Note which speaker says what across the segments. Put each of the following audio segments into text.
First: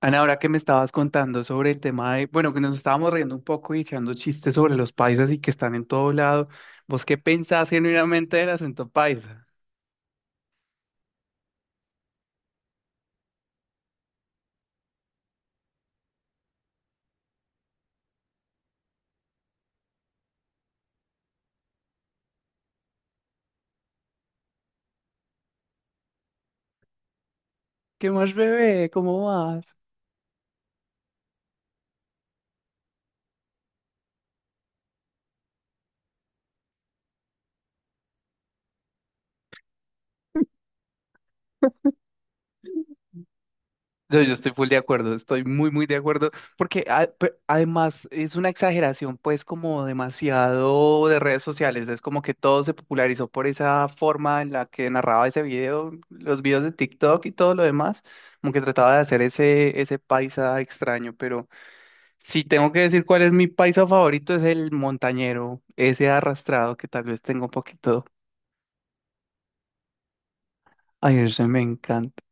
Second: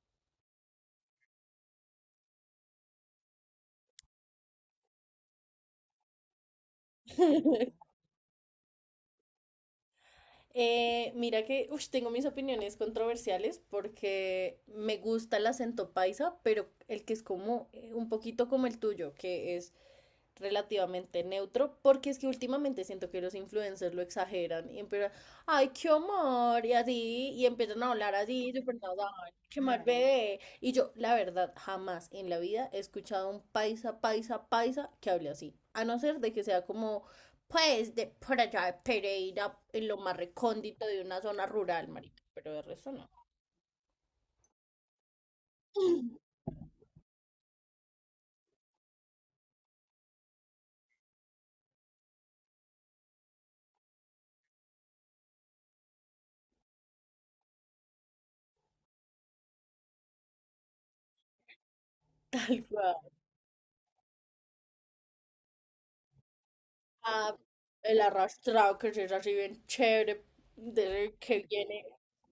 Speaker 1: Ana, ahora que me estabas contando sobre el tema de, bueno, que nos estábamos riendo un poco y echando chistes sobre los paisas y que están en todo lado, ¿vos qué pensás genuinamente del acento paisa?
Speaker 2: Mira que, ush, tengo mis opiniones controversiales porque me gusta el acento paisa, pero el que es como un poquito como el tuyo, que es relativamente neutro, porque es que últimamente siento que los influencers lo exageran y empiezan, ay, qué amor, y así, y empiezan a
Speaker 1: ¿Qué
Speaker 2: hablar
Speaker 1: más,
Speaker 2: así, súper
Speaker 1: bebé? ¿Cómo
Speaker 2: natural, qué
Speaker 1: vas?
Speaker 2: mal bebé. Y yo, la verdad, jamás en la vida he escuchado a un paisa, paisa, paisa que hable así, a no ser de que sea como, pues, de por allá de Pereira, en lo más recóndito de una zona rural, marica, pero de resto no.
Speaker 1: No, yo estoy full de acuerdo, estoy muy, muy de acuerdo, porque además es una exageración, pues, como demasiado de redes sociales, es como que todo se popularizó por esa forma en la que narraba ese video, los videos de TikTok y todo lo demás, como que trataba de hacer ese paisa extraño, pero... Si
Speaker 2: Tal
Speaker 1: tengo que decir
Speaker 2: cual.
Speaker 1: cuál es mi paisa favorito, es el montañero, ese arrastrado que tal vez
Speaker 2: Ah,
Speaker 1: tengo un
Speaker 2: el
Speaker 1: poquito.
Speaker 2: arrastrado que es así bien chévere, desde
Speaker 1: Ay, ese
Speaker 2: que
Speaker 1: me
Speaker 2: viene
Speaker 1: encanta.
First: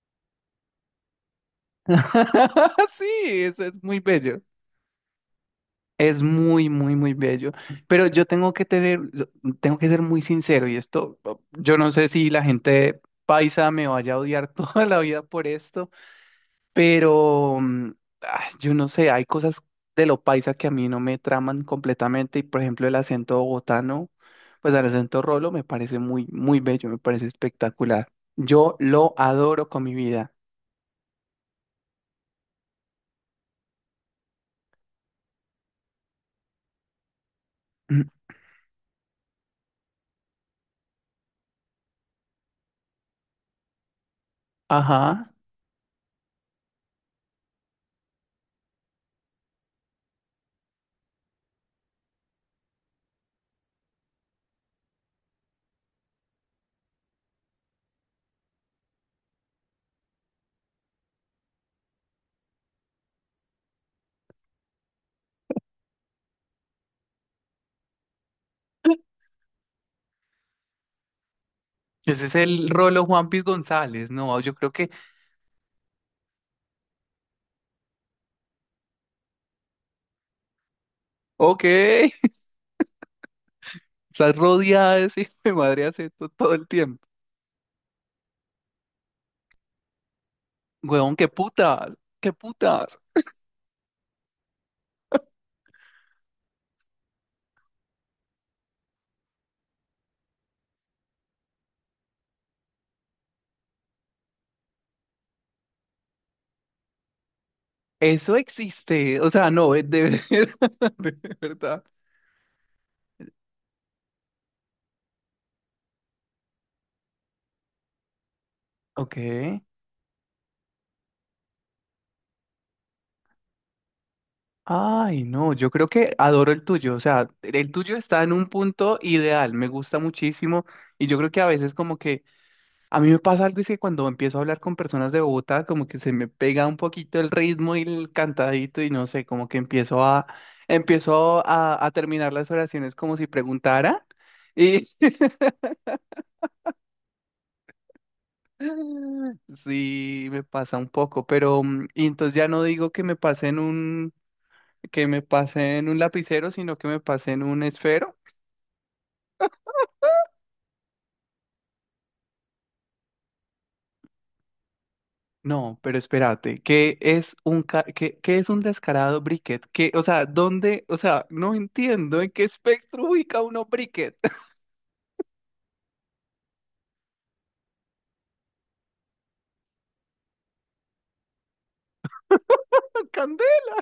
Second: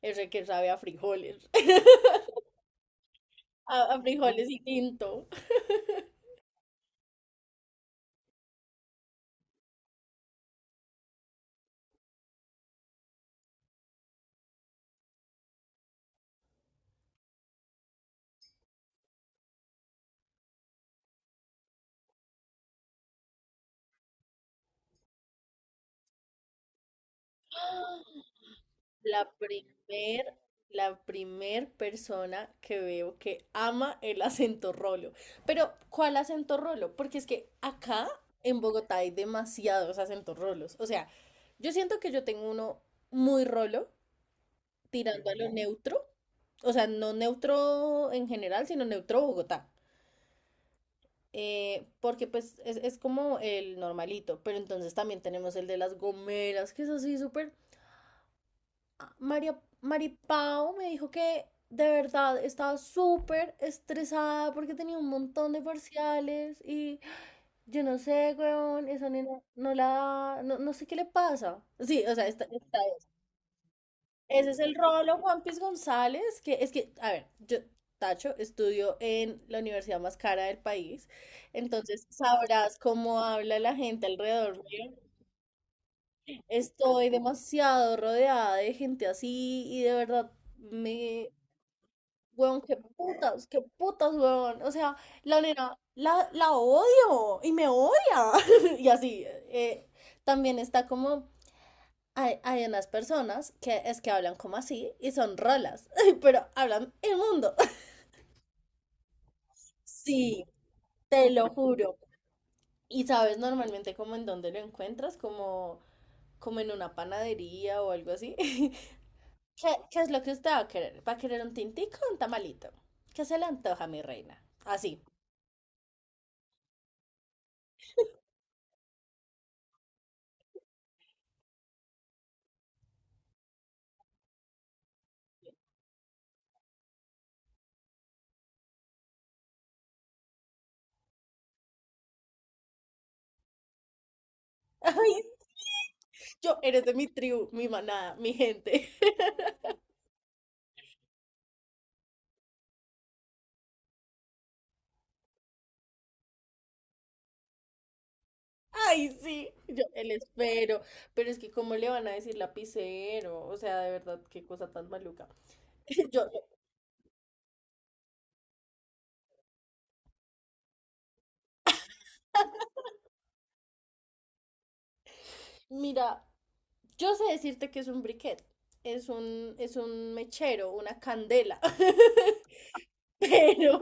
Speaker 2: ese que sabe a frijoles.
Speaker 1: Sí, ese es
Speaker 2: A,
Speaker 1: muy
Speaker 2: a
Speaker 1: bello.
Speaker 2: frijoles y tinto.
Speaker 1: Es muy, muy, muy bello. Pero yo tengo que ser muy sincero y esto, yo no sé si la gente paisa me vaya a odiar toda la vida por esto. Pero yo no sé, hay cosas de lo paisa que a mí no me traman completamente. Y por ejemplo, el acento bogotano, pues el acento rolo me parece muy, muy bello, me parece espectacular. Yo lo
Speaker 2: La
Speaker 1: adoro con mi
Speaker 2: primer,
Speaker 1: vida.
Speaker 2: la primer persona que veo que ama el acento rolo. Pero, ¿cuál acento rolo? Porque es que
Speaker 1: Mm.
Speaker 2: acá en Bogotá hay demasiados acentos rolos. O sea, yo siento que yo tengo uno muy rolo, tirando
Speaker 1: Ajá.
Speaker 2: a lo neutro. O sea, no neutro en general, sino neutro Bogotá. Porque pues es como el normalito, pero entonces también tenemos el de las gomeras, que es así súper... Ah, María, Maripao me dijo que de verdad estaba súper estresada porque tenía un montón de parciales y yo no sé, weón, esa nena no la... No, no sé qué le pasa. Sí, o
Speaker 1: Ese
Speaker 2: sea,
Speaker 1: es
Speaker 2: está,
Speaker 1: el rolo Juanpis González, ¿no?
Speaker 2: ese
Speaker 1: Yo
Speaker 2: es
Speaker 1: creo
Speaker 2: el
Speaker 1: que,
Speaker 2: Rolo Juan Piz González, que es que, a ver, yo, Tacho, estudio en la universidad más cara del país,
Speaker 1: ok,
Speaker 2: entonces sabrás cómo habla la gente
Speaker 1: estás
Speaker 2: alrededor mío.
Speaker 1: rodeada de ese hijo de madre acento todo el tiempo.
Speaker 2: Estoy demasiado rodeada de gente así y de verdad
Speaker 1: Huevón, qué
Speaker 2: me...
Speaker 1: putas, qué
Speaker 2: Weón,
Speaker 1: putas.
Speaker 2: qué putas, weón. O sea, la nena, la odio y me odia. Y así. eh, También está como hay unas personas que es que hablan como así y son rolas, pero hablan el mundo.
Speaker 1: Eso existe, o sea, no, de
Speaker 2: Sí,
Speaker 1: verdad, de
Speaker 2: te lo
Speaker 1: verdad.
Speaker 2: juro. Y sabes normalmente como en dónde lo encuentras, como, como en una panadería o algo así.
Speaker 1: Ok.
Speaker 2: Qué es lo que usted va a querer? ¿Va a querer un tintico o un tamalito? ¿Qué se le antoja, mi reina? Así.
Speaker 1: Ay, no, yo creo que adoro el tuyo. O sea, el tuyo está en un punto ideal, me gusta muchísimo. Y yo creo que a veces como que a mí me pasa algo y es que cuando empiezo a hablar con personas de Bogotá, como que se me pega un poquito el ritmo y el cantadito y no sé, como que empiezo a terminar las oraciones como si preguntara. Y
Speaker 2: Ay, sí, yo eres de mi tribu, mi manada, mi gente.
Speaker 1: sí, me pasa un poco, pero y entonces ya no digo que me pase en un lapicero, sino que me pasé en un esfero.
Speaker 2: Ay, sí, yo el espero, pero es que cómo le van a decir lapicero, o sea, de verdad, qué cosa tan maluca.
Speaker 1: No, pero
Speaker 2: Yo,
Speaker 1: espérate, ¿qué, qué es un descarado briquet? ¿Qué, o sea, dónde, o sea, no entiendo en qué espectro ubica uno briquet.
Speaker 2: mira, yo sé decirte que es un briquet, es un mechero, una candela,
Speaker 1: ¿Candela?
Speaker 2: pero,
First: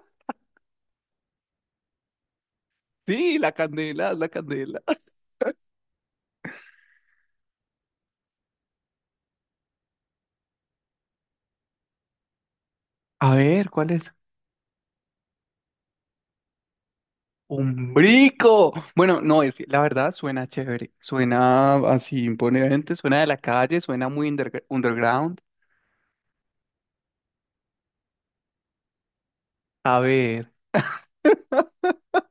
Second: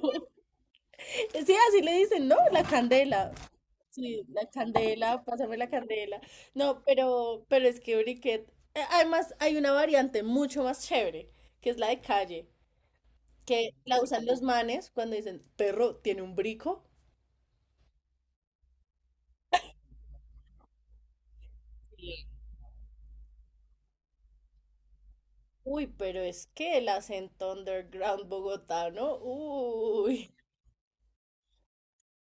Speaker 2: sí, así le dicen, ¿no? La candela,
Speaker 1: Sí, la candela,
Speaker 2: sí,
Speaker 1: la
Speaker 2: la
Speaker 1: candela.
Speaker 2: candela, pásame la candela. No, pero, es que briquet, además hay una variante mucho más chévere, que es la de calle,
Speaker 1: A ver,
Speaker 2: que
Speaker 1: ¿cuál
Speaker 2: la
Speaker 1: es?
Speaker 2: usan los manes cuando dicen, perro, tiene un brico.
Speaker 1: Un brico. Bueno, no, es, la verdad suena chévere, suena así imponente, suena de la calle, suena muy underground.
Speaker 2: Uy, pero es que el acento underground bogotano,
Speaker 1: A
Speaker 2: uy.
Speaker 1: ver,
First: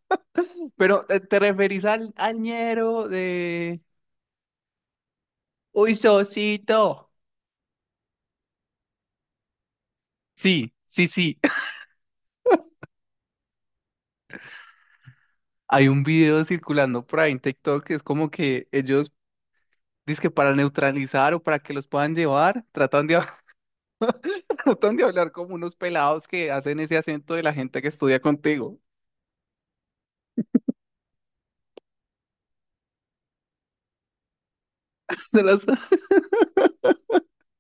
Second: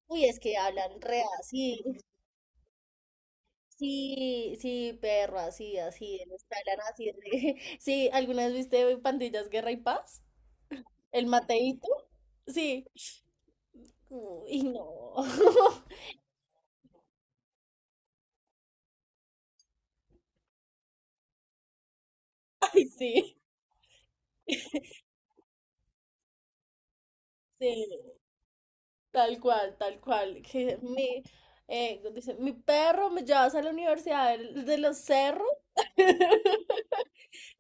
Speaker 2: Uy, es que hablan
Speaker 1: pero
Speaker 2: re
Speaker 1: ¿te
Speaker 2: así.
Speaker 1: referís al, al ñero de...?
Speaker 2: Sí, sí, perro, así,
Speaker 1: Uy,
Speaker 2: así, ellos que hablan
Speaker 1: Sosito.
Speaker 2: así. Re- sí, ¿alguna vez viste Pandillas Guerra y Paz?
Speaker 1: Sí, sí,
Speaker 2: ¿El
Speaker 1: sí.
Speaker 2: Mateito? Sí. Uy, no.
Speaker 1: Hay un video circulando por ahí en TikTok que es como que ellos, dicen que para neutralizar o para que los puedan llevar,
Speaker 2: Ay,
Speaker 1: tratan de, hab-
Speaker 2: sí,
Speaker 1: tratan de hablar como unos pelados que hacen ese acento de la gente que
Speaker 2: sí.
Speaker 1: estudia contigo.
Speaker 2: Tal cual, tal cual. Que mi, dice, mi perro me llevas a la universidad del- de los
Speaker 1: Se
Speaker 2: cerros.
Speaker 1: las-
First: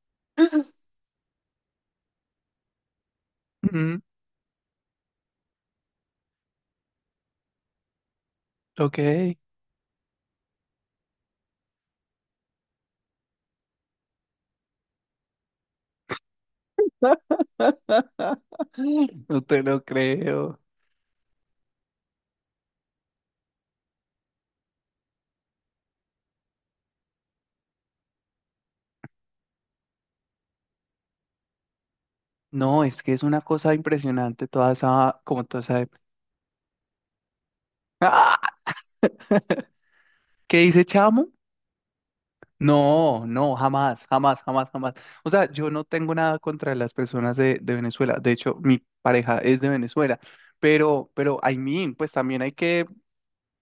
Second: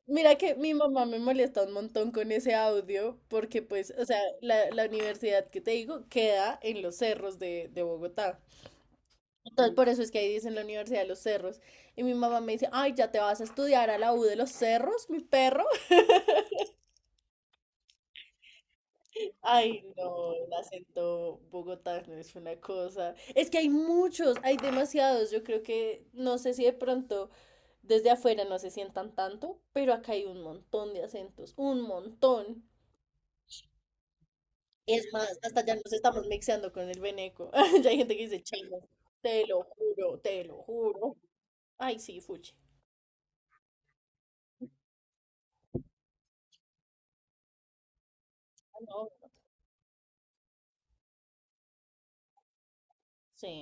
Speaker 2: Mira que mi mamá me molesta un montón con ese audio porque pues,
Speaker 1: Mm,
Speaker 2: o sea, la universidad que te digo queda en los cerros de Bogotá.
Speaker 1: ok,
Speaker 2: Entonces, por eso es que ahí dicen la Universidad de los Cerros. Y mi mamá me dice, ay, ya te vas a estudiar a la U de los Cerros, mi perro.
Speaker 1: no te lo
Speaker 2: Ay, no, el
Speaker 1: creo.
Speaker 2: acento bogotano es una cosa. Es que hay muchos, hay demasiados. Yo creo que, no sé si de pronto desde afuera no se sientan tanto, pero acá hay un montón de acentos, un montón.
Speaker 1: No, es que es una cosa impresionante toda
Speaker 2: Es
Speaker 1: esa,
Speaker 2: más,
Speaker 1: como toda
Speaker 2: hasta ya
Speaker 1: esa...
Speaker 2: nos estamos mixeando con el veneco. Ya hay gente que dice
Speaker 1: ¡Ah!
Speaker 2: chino. Te lo juro, te lo
Speaker 1: ¿Qué dice
Speaker 2: juro.
Speaker 1: Chamo?
Speaker 2: Ay, sí, fuchi.
Speaker 1: No, no, jamás, jamás, jamás, jamás. O sea, yo no tengo nada contra las personas de Venezuela. De hecho,
Speaker 2: Ah,
Speaker 1: mi
Speaker 2: no,
Speaker 1: pareja es de Venezuela. Pero, I mean, pues también hay que,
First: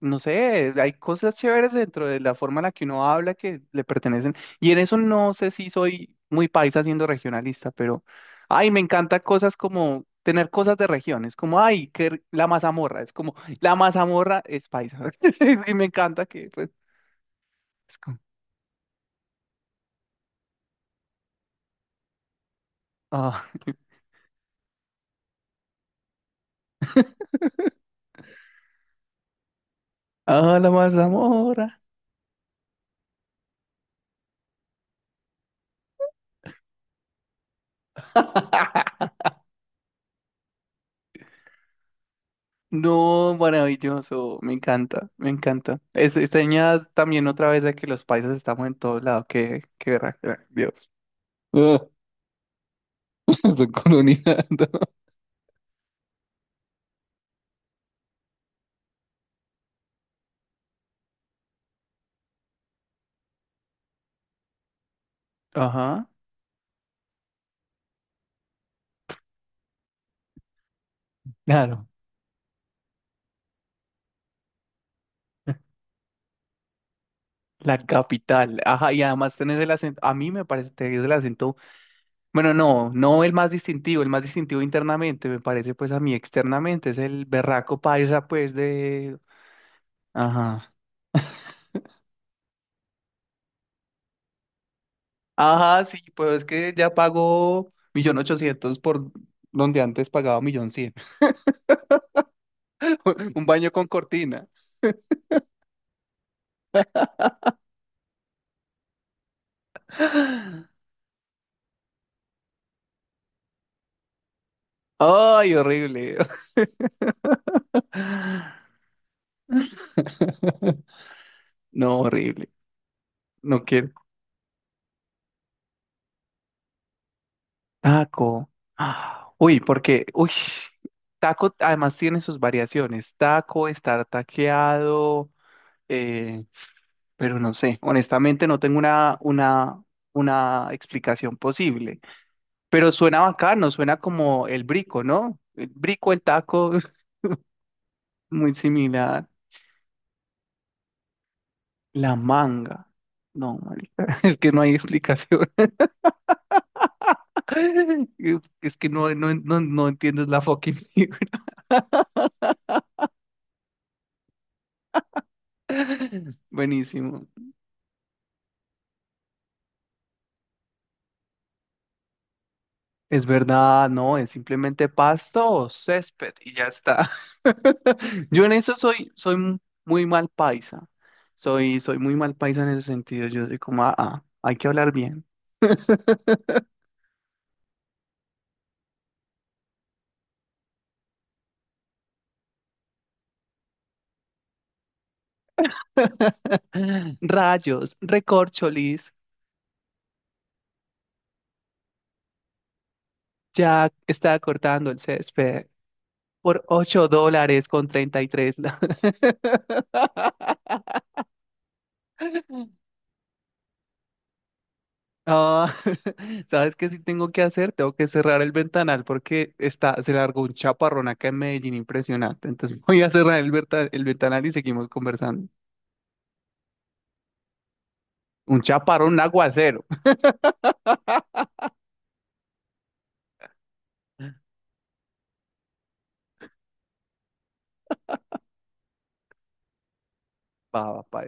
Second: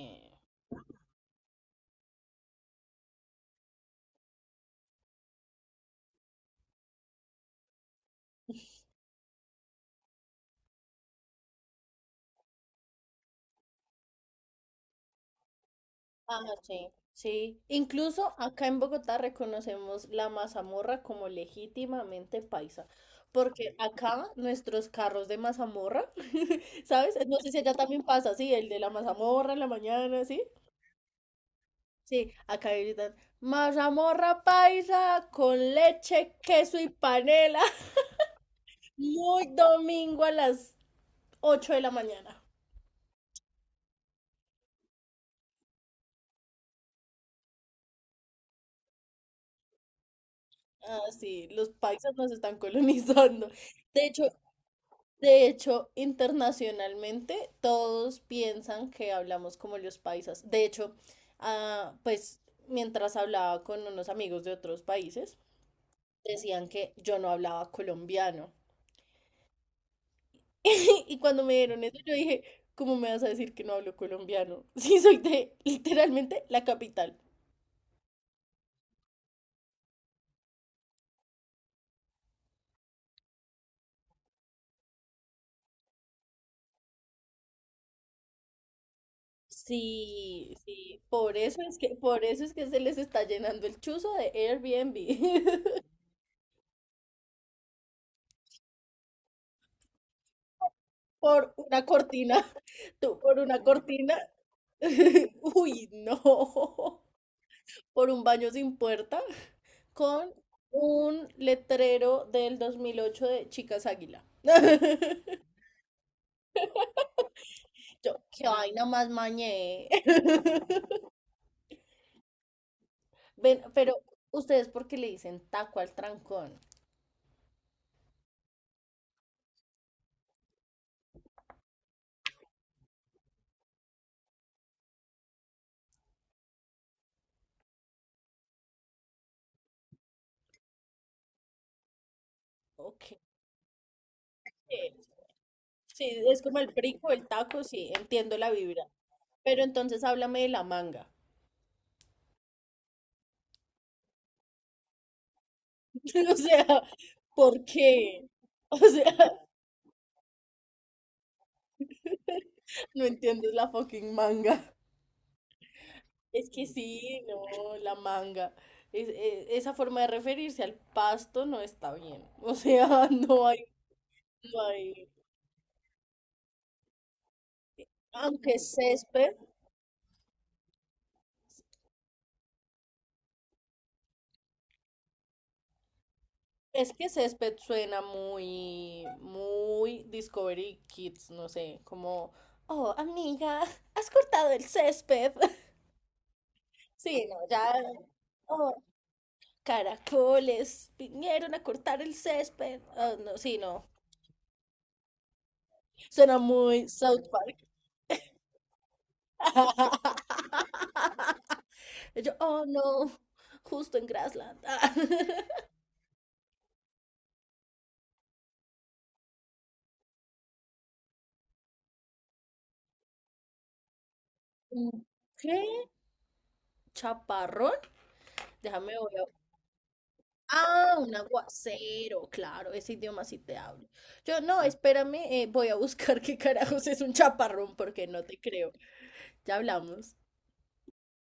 Speaker 1: no sé, hay cosas chéveres dentro de la forma en la que uno habla que le pertenecen. Y en eso no sé si soy muy paisa siendo regionalista, pero, ay, me encanta cosas como tener cosas de regiones, como, ay, la mazamorra, es como, la mazamorra es paisa. Y me encanta
Speaker 2: Ah,
Speaker 1: que, pues,
Speaker 2: sí, sí.
Speaker 1: es como,
Speaker 2: Incluso acá en Bogotá reconocemos la mazamorra como legítimamente paisa.
Speaker 1: ah.
Speaker 2: Porque acá nuestros carros de mazamorra, ¿sabes? No sé si allá también pasa, sí, el de la mazamorra en la mañana, ¿sí?
Speaker 1: Hola, Mazamorra.
Speaker 2: Sí, acá gritan, mazamorra paisa con leche, queso y panela. Muy domingo a las 8 de la mañana.
Speaker 1: No, maravilloso, me encanta, me encanta. Es, esta niña también otra vez de que los paisas estamos en todos lados, que, qué verá, Dios.
Speaker 2: Ah, sí, los
Speaker 1: Ah,
Speaker 2: paisas nos están colonizando.
Speaker 1: estoy
Speaker 2: De hecho,
Speaker 1: colonizando.
Speaker 2: de hecho, internacionalmente todos piensan que hablamos como los paisas. De hecho, pues mientras hablaba con unos amigos de otros países,
Speaker 1: Ajá,
Speaker 2: decían que yo no hablaba colombiano. Y cuando me dieron
Speaker 1: claro,
Speaker 2: eso, yo dije, ¿cómo me vas a decir que no hablo colombiano? Sí, soy de literalmente la capital.
Speaker 1: la capital. Ajá, y además tenés el acento, a mí me parece, tenés el acento, bueno, no, no el más distintivo, el más distintivo internamente, me parece pues a mí externamente, es el berraco paisa pues de...
Speaker 2: Sí,
Speaker 1: Ajá.
Speaker 2: sí, por eso es que se les está llenando el chuzo de
Speaker 1: Ajá,
Speaker 2: Airbnb.
Speaker 1: sí, pues es que ya pago 1.800.000 por donde antes pagaba 1.100.000.
Speaker 2: Por una cortina, tú, por
Speaker 1: Un
Speaker 2: una
Speaker 1: baño con
Speaker 2: cortina.
Speaker 1: cortina.
Speaker 2: Uy, no. Por un baño sin puerta con un letrero del 2008 de Chicas Águila.
Speaker 1: Ay, horrible.
Speaker 2: Yo, qué vaina más mañé.
Speaker 1: No, horrible.
Speaker 2: Ven,
Speaker 1: No quiero.
Speaker 2: pero ustedes, ¿por qué le dicen taco al trancón?
Speaker 1: Taco. Ah, uy, porque, uy, taco además tiene sus variaciones. Taco, estar taqueado, eh, pero no sé. Honestamente, no tengo una explicación posible. Pero
Speaker 2: Ok.
Speaker 1: suena bacano, suena como el brico,
Speaker 2: Sí,
Speaker 1: ¿no? El brico, el
Speaker 2: sí, es como el
Speaker 1: taco,
Speaker 2: brico, el taco, sí, entiendo la
Speaker 1: muy
Speaker 2: vibra.
Speaker 1: similar.
Speaker 2: Pero entonces háblame de la manga.
Speaker 1: La manga. No, marica, es que no hay explicación.
Speaker 2: O sea, ¿por qué?
Speaker 1: Es
Speaker 2: O
Speaker 1: que no,
Speaker 2: sea,
Speaker 1: no, no, no entiendes la fucking figura.
Speaker 2: no entiendes la fucking manga. Es que sí,
Speaker 1: Buenísimo.
Speaker 2: no, la manga. Esa forma de referirse al pasto no está bien. O sea,
Speaker 1: Es verdad, no, es
Speaker 2: no
Speaker 1: simplemente
Speaker 2: hay.
Speaker 1: pasto o césped y ya está. Yo en
Speaker 2: Aunque
Speaker 1: eso
Speaker 2: césped,
Speaker 1: muy mal paisa. Soy muy mal paisa en ese sentido. Yo soy como, ah, ah, hay que hablar bien.
Speaker 2: es que césped suena muy, muy Discovery Kids, no sé, como, oh, amiga, has cortado el césped. Sí, no, ya.
Speaker 1: Rayos,
Speaker 2: "Oh,
Speaker 1: recorcholis,
Speaker 2: Caracoles vinieron a cortar el césped. Ah, no, sí, no.
Speaker 1: Jack está cortando el césped
Speaker 2: Suena
Speaker 1: por
Speaker 2: muy South Park.
Speaker 1: ocho dólares con 33. La-
Speaker 2: Y yo, oh no, justo en Grassland.
Speaker 1: Ah, ¿sabes qué sí tengo que hacer? Tengo que cerrar el ventanal porque está, se largó un chaparrón acá en Medellín impresionante. Entonces voy a cerrar el ventanal y seguimos
Speaker 2: ¿Un
Speaker 1: conversando.
Speaker 2: qué? ¿Chaparrón?
Speaker 1: Un
Speaker 2: Déjame
Speaker 1: chaparrón,
Speaker 2: voy
Speaker 1: un
Speaker 2: a-
Speaker 1: aguacero.
Speaker 2: Ah, un aguacero, claro, ese idioma sí te hablo. Yo, no, espérame, voy a buscar qué carajos es un chaparrón porque no te creo. Ya hablamos.
Speaker 1: Va, va, pa-